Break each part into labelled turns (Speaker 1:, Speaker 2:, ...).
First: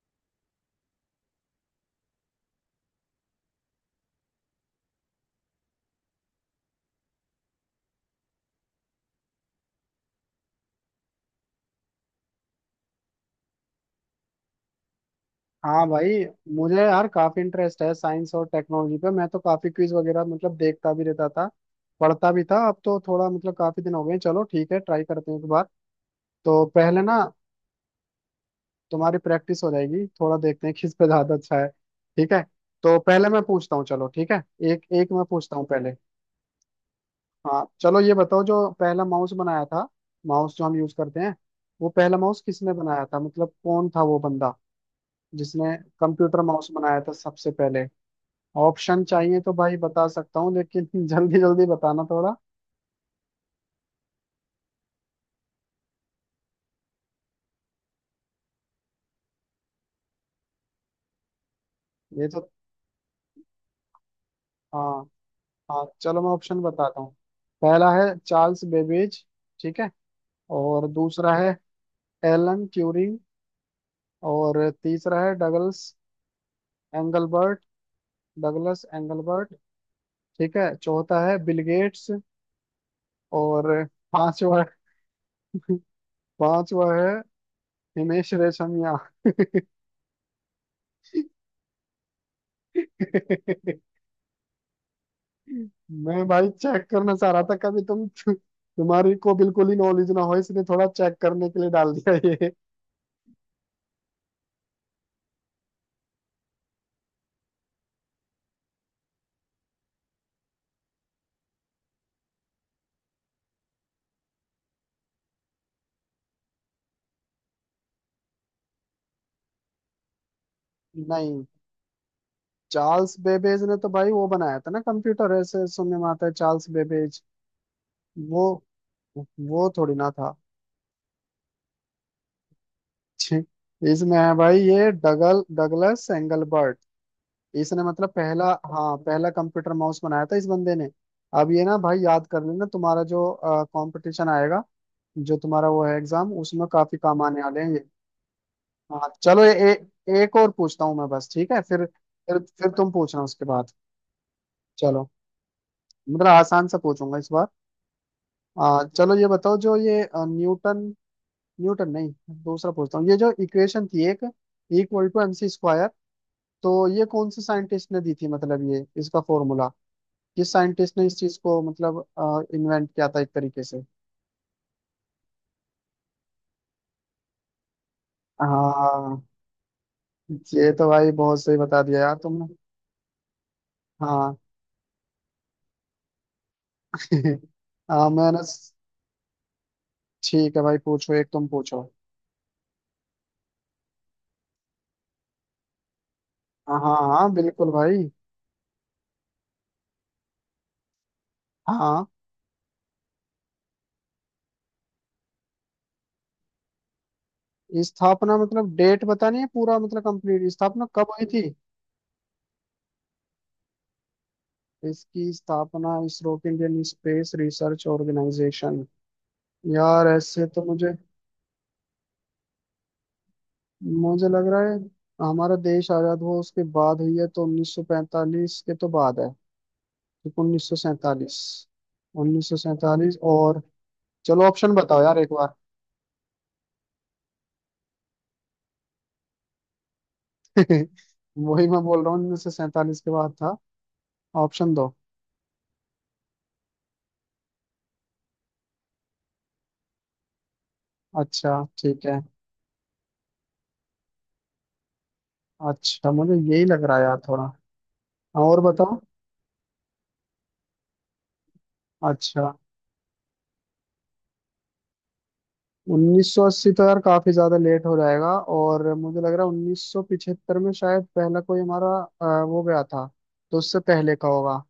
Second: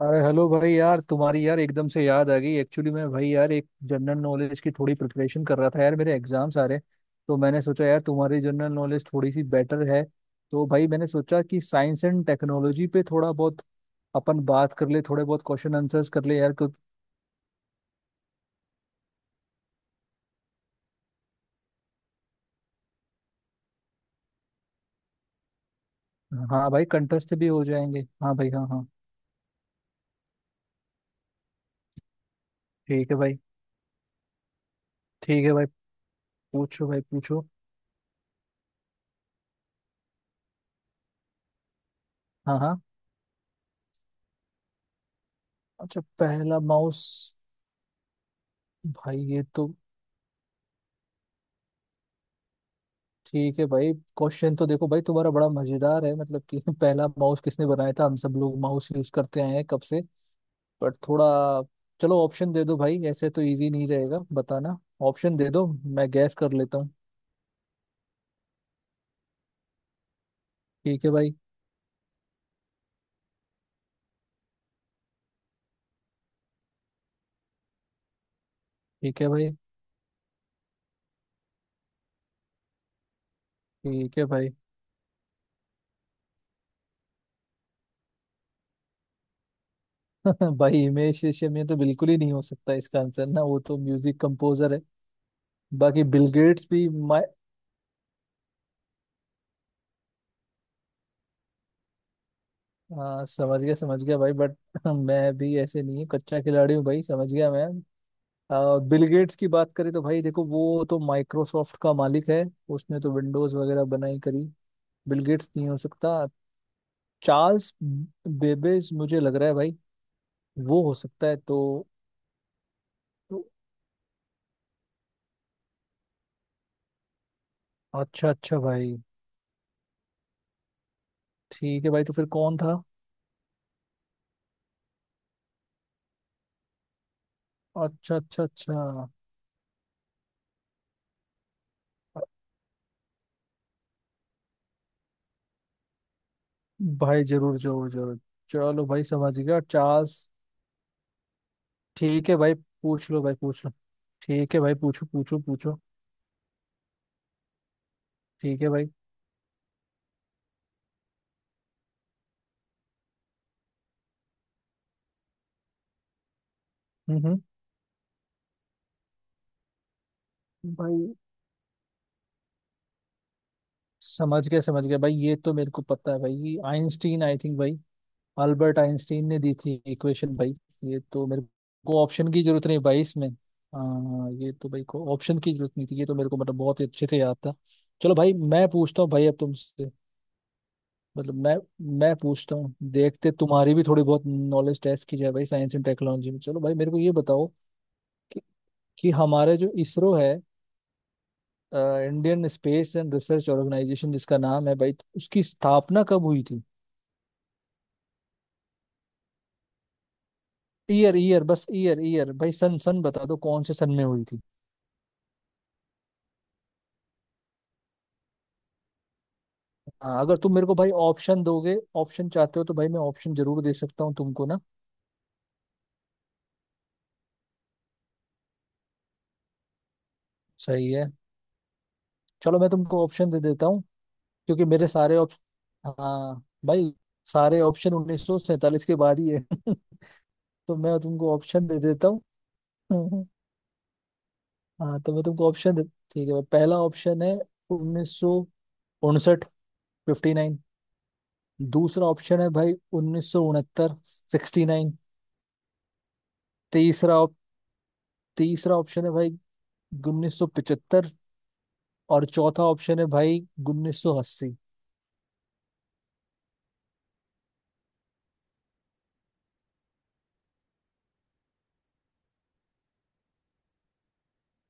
Speaker 1: अरे हेलो भाई यार, तुम्हारी यार एकदम से याद आ गई। एक्चुअली मैं, भाई यार, एक जनरल नॉलेज की थोड़ी प्रिपरेशन कर रहा था यार, मेरे एग्जाम्स आ रहे हैं। तो मैंने सोचा यार तुम्हारी जनरल नॉलेज थोड़ी सी बेटर है, तो भाई मैंने सोचा कि साइंस एंड टेक्नोलॉजी पे थोड़ा बहुत अपन बात कर ले, थोड़े बहुत क्वेश्चन
Speaker 2: हाँ
Speaker 1: आंसर्स
Speaker 2: भाई।
Speaker 1: कर ले यार, क्यों?
Speaker 2: मुझे यार काफी इंटरेस्ट है साइंस और टेक्नोलॉजी पे। मैं तो काफी क्विज वगैरह देखता भी रहता था, पढ़ता भी था। अब तो थोड़ा काफी दिन हो गए। चलो ठीक है, ट्राई करते हैं एक बार। तो
Speaker 1: हाँ भाई,
Speaker 2: पहले ना
Speaker 1: कंटेस्ट भी हो जाएंगे। हाँ भाई, हाँ हाँ।
Speaker 2: तुम्हारी प्रैक्टिस हो जाएगी, थोड़ा देखते हैं किस पे ज्यादा अच्छा है। ठीक है, तो
Speaker 1: ठीक है
Speaker 2: पहले
Speaker 1: भाई।
Speaker 2: मैं पूछता हूँ। चलो ठीक है, एक एक मैं
Speaker 1: ठीक है
Speaker 2: पूछता हूँ
Speaker 1: भाई,
Speaker 2: पहले।
Speaker 1: पूछो भाई पूछो।
Speaker 2: हाँ चलो, ये बताओ जो पहला माउस बनाया था, माउस जो हम यूज करते हैं, वो पहला माउस
Speaker 1: हाँ
Speaker 2: किसने
Speaker 1: हाँ।
Speaker 2: बनाया था? मतलब कौन था वो बंदा जिसने
Speaker 1: अच्छा,
Speaker 2: कंप्यूटर
Speaker 1: पहला
Speaker 2: माउस बनाया
Speaker 1: माउस।
Speaker 2: था सबसे पहले? ऑप्शन
Speaker 1: भाई
Speaker 2: चाहिए
Speaker 1: ये
Speaker 2: तो
Speaker 1: तो,
Speaker 2: भाई बता सकता हूँ, लेकिन जल्दी जल्दी बताना थोड़ा।
Speaker 1: ठीक है भाई, क्वेश्चन तो देखो भाई तुम्हारा बड़ा मजेदार है, मतलब कि पहला माउस किसने बनाया था। हम सब लोग माउस यूज करते आए हैं कब से, बट थोड़ा चलो
Speaker 2: ये तो
Speaker 1: ऑप्शन दे दो भाई, ऐसे तो इजी नहीं रहेगा बताना।
Speaker 2: हाँ
Speaker 1: ऑप्शन दे दो,
Speaker 2: हाँ,
Speaker 1: मैं
Speaker 2: चलो मैं
Speaker 1: गैस कर
Speaker 2: ऑप्शन
Speaker 1: लेता हूँ।
Speaker 2: बताता हूँ। पहला है चार्ल्स बेबेज, ठीक है, और
Speaker 1: ठीक है भाई।
Speaker 2: दूसरा है एलन ट्यूरिंग, और तीसरा है डगलस एंगलबर्ट, डगलस
Speaker 1: ठीक है भाई।
Speaker 2: एंगलबर्ट। ठीक है, चौथा है बिल गेट्स, और
Speaker 1: ठीक है भाई।
Speaker 2: पांचवा, पांचवा है हिमेश रेशमिया।
Speaker 1: भाई हिमेश रेशमिया, ये तो बिल्कुल ही नहीं हो सकता इसका आंसर ना, वो तो म्यूजिक कंपोजर है। बाकी
Speaker 2: मैं
Speaker 1: बिल
Speaker 2: भाई
Speaker 1: गेट्स
Speaker 2: चेक
Speaker 1: भी
Speaker 2: करना
Speaker 1: मैं,
Speaker 2: चाह रहा था, कभी तुम्हारी को बिल्कुल ही नॉलेज ना हो, इसलिए थोड़ा चेक करने के लिए डाल दिया ये।
Speaker 1: हाँ, समझ गया भाई। बट मैं भी ऐसे नहीं हूँ, कच्चा खिलाड़ी हूँ भाई, समझ गया मैं। बिल गेट्स की बात करें तो भाई देखो, वो तो माइक्रोसॉफ्ट का मालिक है, उसने तो विंडोज वगैरह बनाई करी। बिल गेट्स नहीं हो सकता। चार्ल्स बेबेज मुझे लग रहा है भाई, वो हो सकता है
Speaker 2: नहीं, चार्ल्स
Speaker 1: तो
Speaker 2: बेबेज ने तो भाई वो बनाया था ना कंप्यूटर, ऐसे सुनने में आता है, चार्ल्स बेबेज।
Speaker 1: अच्छा
Speaker 2: वो
Speaker 1: अच्छा भाई।
Speaker 2: वो थोड़ी ना था।
Speaker 1: ठीक है भाई, तो फिर कौन था?
Speaker 2: छी, इसमें है भाई ये डगलस एंगलबर्ट। इसने मतलब
Speaker 1: अच्छा अच्छा
Speaker 2: पहला, हाँ
Speaker 1: अच्छा।
Speaker 2: पहला कंप्यूटर माउस बनाया था इस बंदे ने। अब ये ना भाई याद कर लेना, तुम्हारा जो कंपटीशन आएगा, जो तुम्हारा वो है एग्जाम, उसमें काफी काम
Speaker 1: भाई
Speaker 2: आने
Speaker 1: जरूर
Speaker 2: वाले हैं ये।
Speaker 1: जरूर जरूर। चलो भाई
Speaker 2: हाँ
Speaker 1: समझ
Speaker 2: चलो,
Speaker 1: गया, चार्ल्स।
Speaker 2: एक और पूछता हूँ मैं बस, ठीक है?
Speaker 1: ठीक है भाई,
Speaker 2: फिर तुम
Speaker 1: पूछ
Speaker 2: पूछना
Speaker 1: लो भाई
Speaker 2: उसके
Speaker 1: पूछ लो।
Speaker 2: बाद।
Speaker 1: ठीक है भाई, पूछो
Speaker 2: चलो,
Speaker 1: पूछो पूछो।
Speaker 2: मतलब आसान सा पूछूंगा इस बार।
Speaker 1: ठीक है भाई।
Speaker 2: चलो ये बताओ, जो ये न्यूटन, न्यूटन नहीं, दूसरा पूछता हूँ। ये जो इक्वेशन थी, एक इक्वल टू एमसी स्क्वायर, तो ये
Speaker 1: हम्म
Speaker 2: कौन
Speaker 1: हम्म।
Speaker 2: से साइंटिस्ट ने दी थी? मतलब ये इसका फॉर्मूला किस साइंटिस्ट ने
Speaker 1: भाई
Speaker 2: इस चीज को इन्वेंट किया था एक तरीके से?
Speaker 1: समझ गया भाई, ये तो मेरे को पता है भाई, आइंस्टीन आई थिंक भाई। अल्बर्ट
Speaker 2: हाँ,
Speaker 1: आइंस्टीन ने दी थी इक्वेशन भाई।
Speaker 2: ये तो
Speaker 1: ये
Speaker 2: भाई
Speaker 1: तो
Speaker 2: बहुत
Speaker 1: मेरे
Speaker 2: सही बता दिया
Speaker 1: को
Speaker 2: यार
Speaker 1: ऑप्शन की
Speaker 2: तुमने।
Speaker 1: जरूरत नहीं भाई इसमें। हाँ,
Speaker 2: हाँ।
Speaker 1: ये तो भाई को ऑप्शन की जरूरत नहीं थी, ये तो मेरे को मतलब बहुत ही अच्छे से याद था।
Speaker 2: हाँ
Speaker 1: चलो भाई
Speaker 2: मैंने।
Speaker 1: मैं पूछता हूँ भाई अब तुमसे,
Speaker 2: ठीक है भाई, पूछो, एक
Speaker 1: मतलब
Speaker 2: तुम
Speaker 1: मैं,
Speaker 2: पूछो।
Speaker 1: पूछता हूँ देखते, तुम्हारी भी थोड़ी बहुत नॉलेज टेस्ट की जाए भाई साइंस एंड टेक्नोलॉजी में। चलो भाई
Speaker 2: हाँ
Speaker 1: मेरे
Speaker 2: हाँ
Speaker 1: को ये
Speaker 2: हाँ,
Speaker 1: बताओ
Speaker 2: बिल्कुल भाई।
Speaker 1: कि, कि हमारा जो इसरो है,
Speaker 2: हाँ।
Speaker 1: Indian space and research organisation जिसका नाम है भाई, तो उसकी स्थापना कब हुई थी?
Speaker 2: स्थापना मतलब डेट बतानी है पूरा? मतलब कंप्लीट स्थापना कब
Speaker 1: ईयर
Speaker 2: हुई
Speaker 1: ईयर
Speaker 2: थी?
Speaker 1: बस, ईयर ईयर भाई, सन सन बता दो, कौन से सन में हुई थी?
Speaker 2: इसकी स्थापना, इसरो के, इंडियन स्पेस रिसर्च ऑर्गेनाइजेशन, यार
Speaker 1: हाँ, अगर
Speaker 2: ऐसे
Speaker 1: तुम
Speaker 2: तो
Speaker 1: मेरे को भाई
Speaker 2: मुझे,
Speaker 1: ऑप्शन दोगे, ऑप्शन चाहते हो तो भाई मैं ऑप्शन जरूर दे सकता हूँ
Speaker 2: मुझे लग
Speaker 1: तुमको ना।
Speaker 2: रहा है हमारा देश आजाद हुआ उसके बाद हुई है, तो 1945 के तो बाद है। ठीक
Speaker 1: सही है।
Speaker 2: 1947,
Speaker 1: चलो मैं तुमको
Speaker 2: 1947
Speaker 1: ऑप्शन दे
Speaker 2: और,
Speaker 1: देता हूँ,
Speaker 2: चलो
Speaker 1: क्योंकि
Speaker 2: ऑप्शन
Speaker 1: मेरे
Speaker 2: बताओ
Speaker 1: सारे
Speaker 2: यार एक बार।
Speaker 1: ऑप्शन, हाँ भाई, सारे ऑप्शन उन्नीस सौ सैंतालीस के बाद ही है। तो मैं तुमको
Speaker 2: वही
Speaker 1: ऑप्शन दे
Speaker 2: मैं बोल
Speaker 1: देता
Speaker 2: रहा हूँ, 1947 के
Speaker 1: हूँ।
Speaker 2: बाद था। ऑप्शन दो।
Speaker 1: हाँ, तो मैं तुमको ऑप्शन दे, ठीक है भाई, पहला ऑप्शन है उन्नीस सौ उनसठ, फिफ्टी नाइन।
Speaker 2: अच्छा, ठीक
Speaker 1: दूसरा
Speaker 2: है।
Speaker 1: ऑप्शन है भाई उन्नीस सौ उनहत्तर, सिक्सटी नाइन।
Speaker 2: अच्छा, मुझे यही लग रहा है यार,
Speaker 1: तीसरा
Speaker 2: थोड़ा हाँ, और
Speaker 1: तीसरा
Speaker 2: बताओ।
Speaker 1: ऑप्शन है भाई 1975। और
Speaker 2: अच्छा,
Speaker 1: चौथा ऑप्शन है भाई 1980।
Speaker 2: 1980 तो यार काफी ज्यादा लेट हो जाएगा। और मुझे लग रहा है 1975 में शायद पहला कोई हमारा वो गया था, तो उससे पहले का होगा।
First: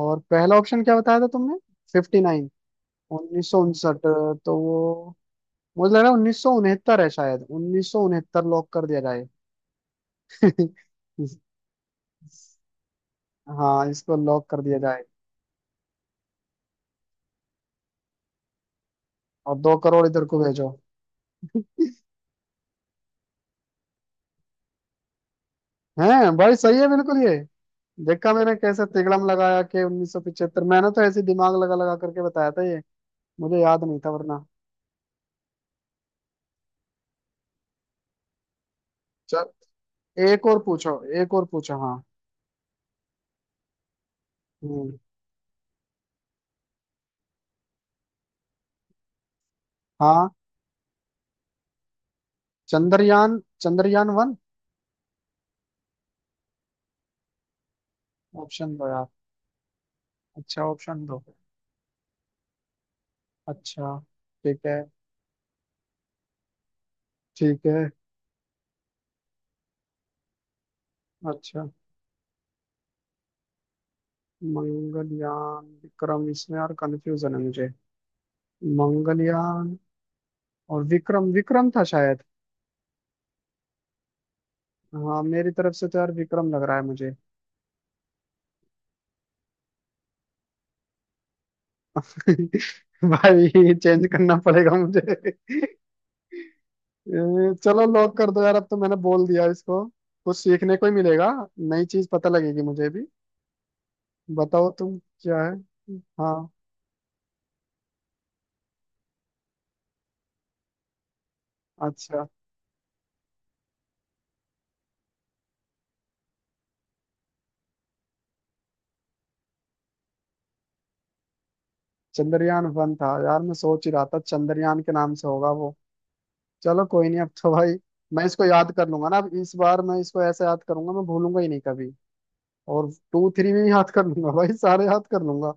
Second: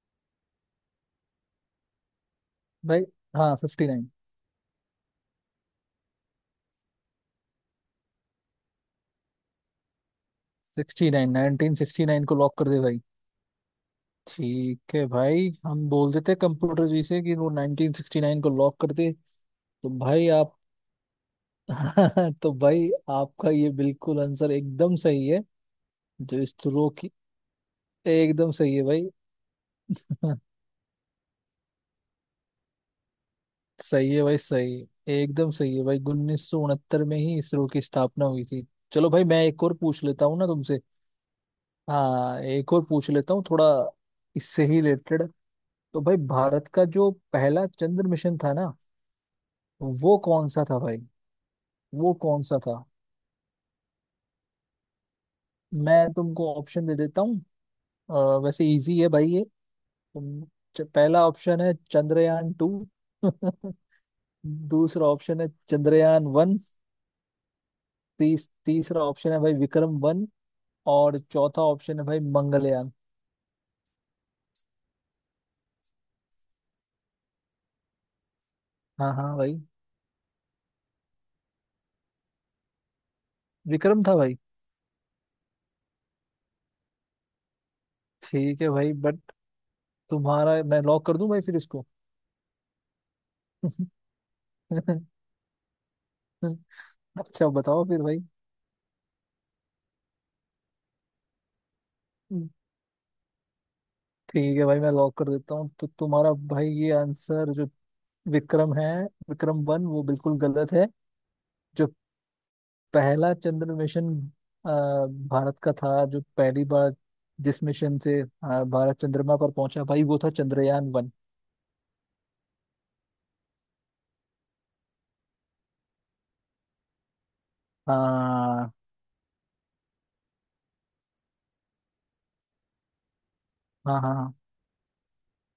Speaker 2: और पहला ऑप्शन क्या बताया था तुमने? 59?
Speaker 1: भाई, हाँ
Speaker 2: 1959,
Speaker 1: 59,
Speaker 2: तो वो, मुझे लग रहा है 1969 है शायद, 1969 लॉक कर दिया जाए। इस-
Speaker 1: 69, 1969 को लॉक कर दे भाई।
Speaker 2: हाँ, इसको लॉक कर दिया
Speaker 1: ठीक
Speaker 2: जाए।
Speaker 1: है भाई, हम बोल देते हैं कंप्यूटर जी से कि वो 1969 को लॉक कर दे।
Speaker 2: और दो
Speaker 1: तो
Speaker 2: करोड़ इधर
Speaker 1: भाई
Speaker 2: को
Speaker 1: आप,
Speaker 2: भेजो।
Speaker 1: तो भाई आपका ये बिल्कुल आंसर एकदम सही है,
Speaker 2: हैं
Speaker 1: जो
Speaker 2: भाई, सही है
Speaker 1: इसरो की,
Speaker 2: बिल्कुल ये? देखा
Speaker 1: एकदम
Speaker 2: मैंने
Speaker 1: सही है
Speaker 2: कैसे
Speaker 1: भाई।
Speaker 2: तिकड़म लगाया, कि 1975, मैंने तो ऐसे दिमाग लगा लगा करके बताया था ये, मुझे याद नहीं था
Speaker 1: सही है भाई,
Speaker 2: वरना।
Speaker 1: सही है, एकदम सही है भाई, उन्नीस सौ उनहत्तर में ही इसरो की स्थापना हुई थी। चलो भाई
Speaker 2: चल,
Speaker 1: मैं एक और पूछ लेता हूँ
Speaker 2: एक
Speaker 1: ना
Speaker 2: और
Speaker 1: तुमसे।
Speaker 2: पूछो, एक और पूछो हाँ।
Speaker 1: हाँ, एक और पूछ लेता हूँ थोड़ा, इससे ही
Speaker 2: हम्म।
Speaker 1: रिलेटेड। तो भाई भारत का जो पहला चंद्र मिशन था ना, वो
Speaker 2: हाँ।
Speaker 1: कौन सा था भाई, वो कौन सा था?
Speaker 2: चंद्रयान, चंद्रयान वन।
Speaker 1: मैं तुमको ऑप्शन दे देता हूँ। अ, वैसे
Speaker 2: ऑप्शन दो
Speaker 1: इजी
Speaker 2: यार।
Speaker 1: है भाई ये, तुम
Speaker 2: अच्छा, ऑप्शन दो।
Speaker 1: पहला ऑप्शन है चंद्रयान टू।
Speaker 2: अच्छा, ठीक है।
Speaker 1: दूसरा ऑप्शन है चंद्रयान वन।
Speaker 2: ठीक है।
Speaker 1: तीसरा ऑप्शन है भाई विक्रम वन। और चौथा
Speaker 2: अच्छा,
Speaker 1: ऑप्शन है भाई मंगलयान।
Speaker 2: मंगलयान, विक्रम, इसमें यार कंफ्यूजन है मुझे,
Speaker 1: हाँ हाँ भाई,
Speaker 2: मंगलयान और विक्रम, विक्रम था शायद।
Speaker 1: विक्रम था भाई।
Speaker 2: हाँ मेरी तरफ से तो यार विक्रम लग रहा है मुझे।
Speaker 1: ठीक है भाई, बट तुम्हारा मैं लॉक कर दूं भाई फिर इसको।
Speaker 2: भाई ये चेंज करना पड़ेगा मुझे।
Speaker 1: अच्छा,
Speaker 2: चलो
Speaker 1: बताओ फिर
Speaker 2: लॉक
Speaker 1: भाई।
Speaker 2: कर दो यार, अब तो मैंने बोल दिया इसको। कुछ सीखने को ही मिलेगा, नई चीज पता लगेगी मुझे भी।
Speaker 1: ठीक है
Speaker 2: बताओ
Speaker 1: भाई, मैं
Speaker 2: तुम
Speaker 1: लॉक कर
Speaker 2: क्या है।
Speaker 1: देता हूँ तो तुम्हारा
Speaker 2: हाँ।
Speaker 1: भाई ये आंसर जो विक्रम है, विक्रम वन, वो बिल्कुल गलत है। जो
Speaker 2: अच्छा,
Speaker 1: पहला चंद्र मिशन, अ, भारत का था, जो पहली बार जिस मिशन से भारत चंद्रमा पर पहुंचा भाई, वो था चंद्रयान वन।
Speaker 2: चंद्रयान वन था यार, मैं सोच ही रहा था चंद्रयान के नाम से होगा वो। चलो कोई नहीं, अब तो भाई मैं इसको
Speaker 1: हाँ
Speaker 2: याद कर लूंगा ना, अब इस बार मैं इसको ऐसे याद करूंगा, मैं भूलूंगा ही नहीं कभी। और टू थ्री भी याद
Speaker 1: हाँ
Speaker 2: कर लूंगा
Speaker 1: हाँ
Speaker 2: भाई, सारे याद कर लूंगा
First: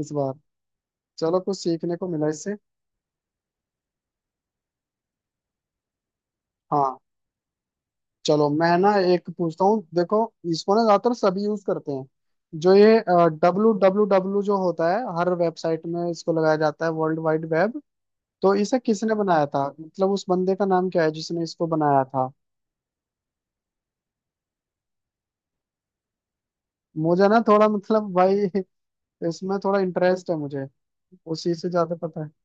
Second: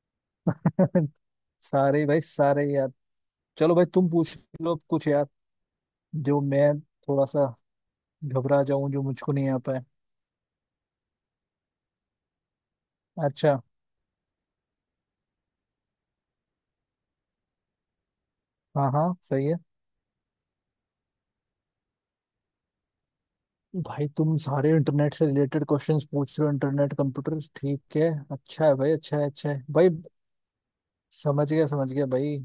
Speaker 2: इस बार।
Speaker 1: हाँ।
Speaker 2: चलो कुछ सीखने
Speaker 1: सारे
Speaker 2: को
Speaker 1: भाई,
Speaker 2: मिला इससे।
Speaker 1: सारे यार। चलो भाई, तुम पूछ लो अब कुछ यार, जो मैं
Speaker 2: हाँ
Speaker 1: थोड़ा सा
Speaker 2: चलो,
Speaker 1: घबरा
Speaker 2: मैं
Speaker 1: जाऊं,
Speaker 2: ना
Speaker 1: जो
Speaker 2: एक
Speaker 1: मुझको नहीं
Speaker 2: पूछता
Speaker 1: आता
Speaker 2: हूँ,
Speaker 1: है।
Speaker 2: देखो, इसको ना ज्यादातर सभी यूज करते हैं, जो ये
Speaker 1: अच्छा,
Speaker 2: डब्लू डब्लू डब्लू जो होता है हर वेबसाइट में, इसको लगाया जाता है, वर्ल्ड वाइड वेब। तो इसे
Speaker 1: हाँ
Speaker 2: किसने
Speaker 1: हाँ
Speaker 2: बनाया
Speaker 1: सही है
Speaker 2: था? मतलब उस बंदे का नाम क्या है जिसने इसको बनाया था?
Speaker 1: भाई, तुम सारे इंटरनेट से रिलेटेड क्वेश्चंस पूछ रहे हो, इंटरनेट
Speaker 2: मुझे
Speaker 1: कंप्यूटर।
Speaker 2: ना थोड़ा
Speaker 1: ठीक है,
Speaker 2: भाई
Speaker 1: अच्छा है भाई, अच्छा है, अच्छा
Speaker 2: इसमें
Speaker 1: है
Speaker 2: थोड़ा
Speaker 1: भाई।
Speaker 2: इंटरेस्ट है मुझे, उसी से
Speaker 1: समझ
Speaker 2: ज्यादा
Speaker 1: गया
Speaker 2: पता है।
Speaker 1: भाई।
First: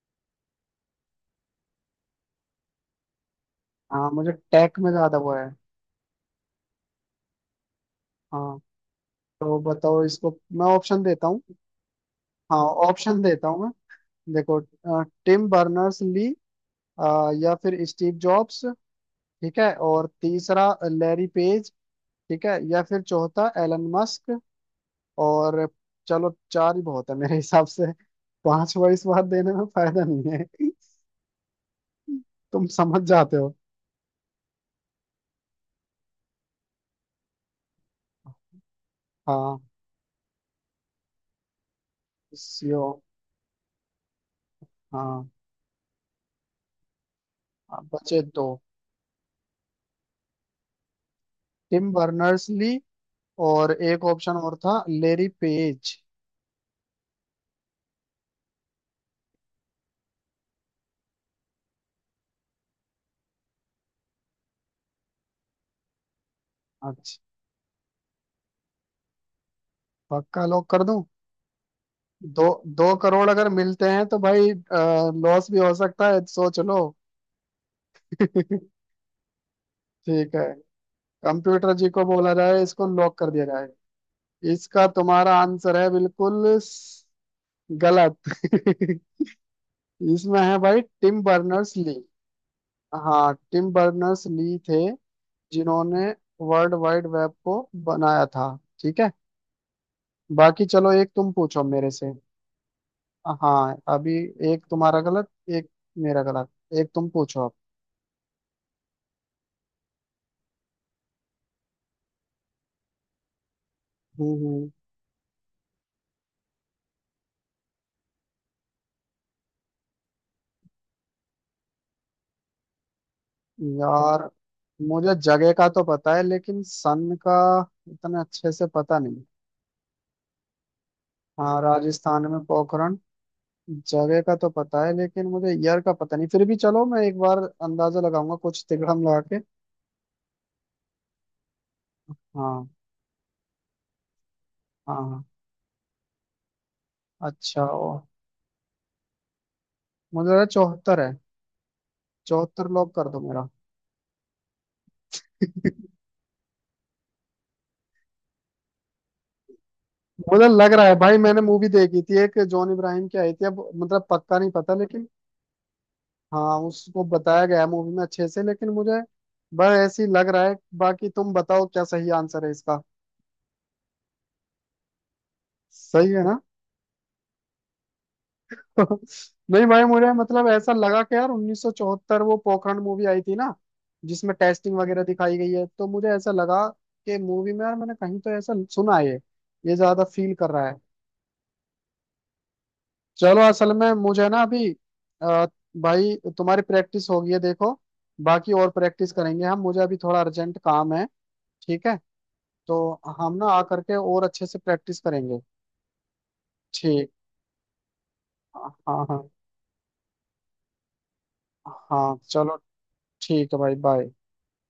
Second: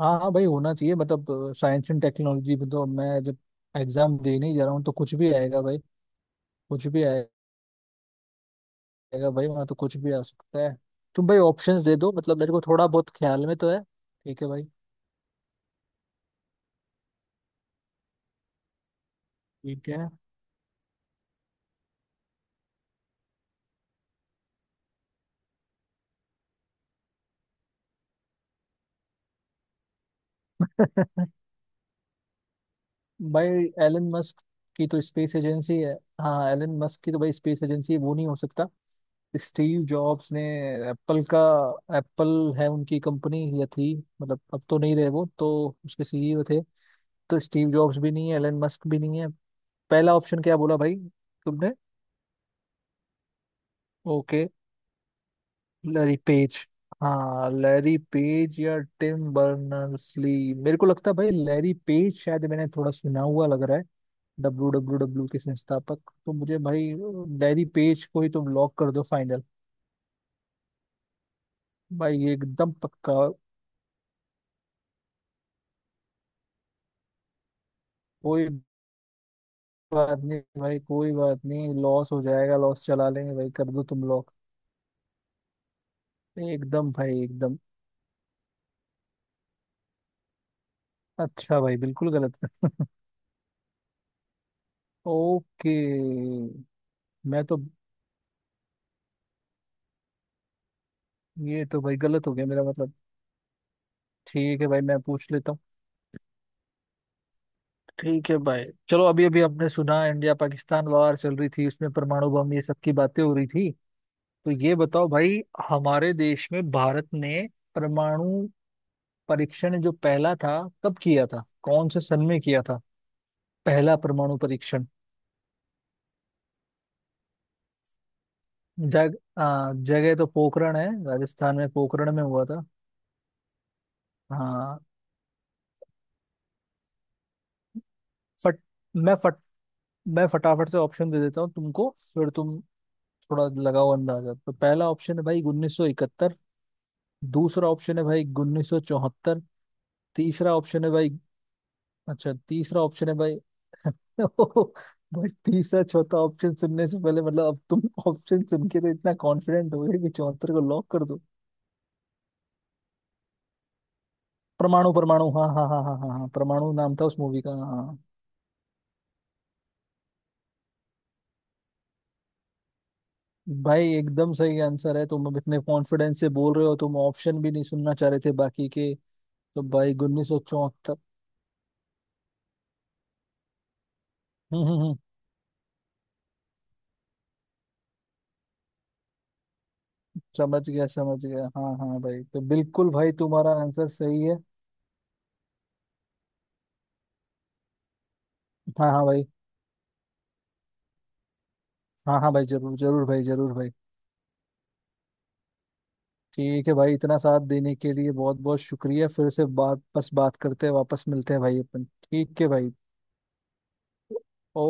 Speaker 1: हाँ हाँ भाई, होना चाहिए मतलब साइंस एंड टेक्नोलॉजी में, तो मैं जब
Speaker 2: हाँ
Speaker 1: एग्जाम
Speaker 2: मुझे
Speaker 1: देने ही जा रहा
Speaker 2: टेक
Speaker 1: हूँ
Speaker 2: में
Speaker 1: तो कुछ
Speaker 2: ज्यादा वो
Speaker 1: भी
Speaker 2: है।
Speaker 1: आएगा भाई, कुछ भी आएगा
Speaker 2: हाँ
Speaker 1: भाई,
Speaker 2: तो
Speaker 1: वहाँ तो कुछ
Speaker 2: बताओ
Speaker 1: भी आ
Speaker 2: इसको,
Speaker 1: सकता
Speaker 2: मैं
Speaker 1: है।
Speaker 2: ऑप्शन
Speaker 1: तुम
Speaker 2: देता
Speaker 1: भाई
Speaker 2: हूँ।
Speaker 1: ऑप्शंस दे दो, मतलब मेरे को
Speaker 2: हाँ,
Speaker 1: थोड़ा बहुत
Speaker 2: ऑप्शन
Speaker 1: ख्याल
Speaker 2: देता
Speaker 1: में
Speaker 2: हूँ मैं,
Speaker 1: तो है। ठीक है
Speaker 2: देखो,
Speaker 1: भाई।
Speaker 2: टिम बर्नर्स ली, या फिर स्टीव जॉब्स, ठीक है,
Speaker 1: ठीक
Speaker 2: और
Speaker 1: है।
Speaker 2: तीसरा लैरी पेज, ठीक है, या फिर चौथा एलन मस्क। और चलो, चार ही बहुत है मेरे हिसाब से, पांचवा इस बार देने में फायदा नहीं है। तुम समझ जाते
Speaker 1: भाई
Speaker 2: हो।
Speaker 1: एलन मस्क की तो स्पेस एजेंसी है। हाँ हाँ, एलन मस्क की तो भाई स्पेस एजेंसी है, वो नहीं हो सकता।
Speaker 2: हाँ।
Speaker 1: स्टीव जॉब्स ने एप्पल का, एप्पल है
Speaker 2: सीओ।
Speaker 1: उनकी कंपनी, या थी, मतलब अब तो नहीं रहे वो
Speaker 2: हाँ,
Speaker 1: तो, उसके सीईओ थे। तो स्टीव
Speaker 2: अब
Speaker 1: जॉब्स भी
Speaker 2: बचे
Speaker 1: नहीं है,
Speaker 2: दो,
Speaker 1: एलन मस्क भी नहीं है। पहला ऑप्शन क्या बोला भाई तुमने?
Speaker 2: टिम बर्नर्स ली, और एक ऑप्शन
Speaker 1: ओके,
Speaker 2: और था लेरी पेज।
Speaker 1: Larry Page. हाँ, लैरी पेज या टिम बर्नर्स ली, मेरे को लगता है भाई लैरी पेज शायद, मैंने थोड़ा सुना हुआ लग रहा है। डब्ल्यू डब्ल्यू डब्ल्यू के संस्थापक तो मुझे भाई,
Speaker 2: अच्छा,
Speaker 1: लैरी पेज को ही तुम लॉक कर दो फाइनल
Speaker 2: पक्का लॉक कर दूं?
Speaker 1: भाई, ये
Speaker 2: दो,
Speaker 1: एकदम
Speaker 2: दो
Speaker 1: पक्का।
Speaker 2: करोड़ अगर मिलते हैं तो भाई लॉस भी हो सकता है, सोच लो।
Speaker 1: कोई
Speaker 2: ठीक
Speaker 1: बात
Speaker 2: है,
Speaker 1: नहीं भाई, कोई बात
Speaker 2: कंप्यूटर
Speaker 1: नहीं,
Speaker 2: जी को
Speaker 1: लॉस हो
Speaker 2: बोला
Speaker 1: जाएगा,
Speaker 2: जाए,
Speaker 1: लॉस
Speaker 2: इसको
Speaker 1: चला
Speaker 2: लॉक कर
Speaker 1: लेंगे
Speaker 2: दिया
Speaker 1: भाई,
Speaker 2: जाए।
Speaker 1: कर दो तुम लॉक।
Speaker 2: इसका तुम्हारा आंसर है बिल्कुल
Speaker 1: एकदम भाई एकदम।
Speaker 2: गलत। इसमें है भाई टिम
Speaker 1: अच्छा
Speaker 2: बर्नर्स
Speaker 1: भाई,
Speaker 2: ली।
Speaker 1: बिल्कुल गलत।
Speaker 2: हाँ टिम बर्नर्स ली थे
Speaker 1: ओके,
Speaker 2: जिन्होंने वर्ल्ड वाइड वेब
Speaker 1: मैं तो,
Speaker 2: को बनाया था। ठीक है, बाकी चलो एक तुम पूछो
Speaker 1: ये तो
Speaker 2: मेरे
Speaker 1: भाई
Speaker 2: से।
Speaker 1: गलत हो गया मेरा मतलब।
Speaker 2: हाँ अभी,
Speaker 1: ठीक
Speaker 2: एक
Speaker 1: है भाई, मैं
Speaker 2: तुम्हारा गलत,
Speaker 1: पूछ लेता हूँ।
Speaker 2: एक मेरा गलत, एक तुम पूछो अब।
Speaker 1: ठीक है भाई, चलो अभी अभी हमने सुना इंडिया पाकिस्तान वार चल रही थी, उसमें परमाणु बम ये सब की बातें हो रही थी।
Speaker 2: हम्म
Speaker 1: तो
Speaker 2: हम्म,
Speaker 1: ये बताओ भाई, हमारे देश में भारत ने परमाणु परीक्षण जो पहला था, कब किया था, कौन से सन में किया था पहला
Speaker 2: यार
Speaker 1: परमाणु परीक्षण?
Speaker 2: मुझे जगह का तो पता है लेकिन सन का इतना अच्छे से पता
Speaker 1: जग
Speaker 2: नहीं।
Speaker 1: जगह तो पोखरण है, राजस्थान
Speaker 2: हाँ,
Speaker 1: में पोखरण में
Speaker 2: राजस्थान में
Speaker 1: हुआ था।
Speaker 2: पोखरण, जगह का तो
Speaker 1: हाँ,
Speaker 2: पता है लेकिन मुझे ईयर का पता नहीं। फिर भी चलो मैं एक बार अंदाजा लगाऊंगा,
Speaker 1: फट
Speaker 2: कुछ तिकड़म
Speaker 1: मैं
Speaker 2: लगा के।
Speaker 1: फट मैं फटाफट से ऑप्शन दे देता हूँ तुमको, फिर तुम
Speaker 2: हाँ
Speaker 1: थोड़ा लगाओ अंदाजा। तो पहला
Speaker 2: हाँ
Speaker 1: ऑप्शन है
Speaker 2: हाँ।
Speaker 1: भाई 1971।
Speaker 2: अच्छा
Speaker 1: दूसरा
Speaker 2: ओ,
Speaker 1: ऑप्शन है भाई 1974।
Speaker 2: मुझे लगा
Speaker 1: तीसरा ऑप्शन है
Speaker 2: चौहत्तर है।
Speaker 1: भाई अच्छा
Speaker 2: चौहत्तर
Speaker 1: तीसरा
Speaker 2: लॉक कर
Speaker 1: ऑप्शन है
Speaker 2: दो
Speaker 1: भाई।
Speaker 2: मेरा।
Speaker 1: भाई तीसरा चौथा ऑप्शन सुनने से पहले, मतलब अब तुम ऑप्शन सुन के तो इतना कॉन्फिडेंट हो गए कि
Speaker 2: मुझे
Speaker 1: चौहत्तर को
Speaker 2: लग रहा
Speaker 1: लॉक
Speaker 2: है
Speaker 1: कर
Speaker 2: भाई,
Speaker 1: दो।
Speaker 2: मैंने मूवी देखी थी एक जॉन इब्राहिम की आई थी, अब मतलब पक्का नहीं पता
Speaker 1: परमाणु
Speaker 2: लेकिन,
Speaker 1: परमाणु, हाँ हाँ हाँ हाँ हाँ हाँ,
Speaker 2: हाँ,
Speaker 1: परमाणु नाम
Speaker 2: उसको
Speaker 1: था उस मूवी
Speaker 2: बताया
Speaker 1: का,
Speaker 2: गया है
Speaker 1: हाँ
Speaker 2: मूवी
Speaker 1: हाँ।
Speaker 2: में अच्छे से। लेकिन मुझे बस ऐसी लग रहा है, बाकी तुम बताओ क्या सही आंसर है इसका।
Speaker 1: भाई एकदम सही आंसर है, तुम अब इतने
Speaker 2: सही
Speaker 1: कॉन्फिडेंस
Speaker 2: है
Speaker 1: से
Speaker 2: ना?
Speaker 1: बोल रहे हो, तुम ऑप्शन भी नहीं सुनना चाह रहे थे बाकी के। तो
Speaker 2: नहीं भाई
Speaker 1: भाई
Speaker 2: मुझे
Speaker 1: उन्नीस सौ
Speaker 2: मतलब ऐसा
Speaker 1: चौहत्तर।
Speaker 2: लगा कि यार 1974 वो पोखरण मूवी आई थी ना, जिसमें
Speaker 1: हम्म
Speaker 2: टेस्टिंग
Speaker 1: हम्म हम्म,
Speaker 2: वगैरह दिखाई गई है, तो मुझे ऐसा लगा कि मूवी में यार मैंने कहीं तो ऐसा सुना है, ये ज्यादा फील कर रहा
Speaker 1: समझ
Speaker 2: है।
Speaker 1: गया समझ गया, हाँ हाँ भाई, तो बिल्कुल भाई
Speaker 2: चलो,
Speaker 1: तुम्हारा
Speaker 2: असल
Speaker 1: आंसर
Speaker 2: में
Speaker 1: सही
Speaker 2: मुझे
Speaker 1: है।
Speaker 2: ना अभी अ, भाई तुम्हारी प्रैक्टिस हो गई है देखो, बाकी और
Speaker 1: हाँ हाँ
Speaker 2: प्रैक्टिस
Speaker 1: भाई।
Speaker 2: करेंगे हम, मुझे अभी थोड़ा अर्जेंट काम है। ठीक है,
Speaker 1: हाँ हाँ भाई, जरूर
Speaker 2: तो
Speaker 1: जरूर भाई
Speaker 2: हम ना
Speaker 1: जरूर
Speaker 2: आ
Speaker 1: भाई।
Speaker 2: करके और अच्छे से प्रैक्टिस करेंगे।
Speaker 1: ठीक है भाई,
Speaker 2: ठीक।
Speaker 1: इतना साथ देने के लिए बहुत बहुत
Speaker 2: हाँ
Speaker 1: शुक्रिया।
Speaker 2: हाँ।
Speaker 1: फिर से बात करते हैं, वापस मिलते हैं भाई अपन।
Speaker 2: हाँ
Speaker 1: ठीक है
Speaker 2: चलो।
Speaker 1: भाई।
Speaker 2: ठीक है भाई, बाय।
Speaker 1: ओ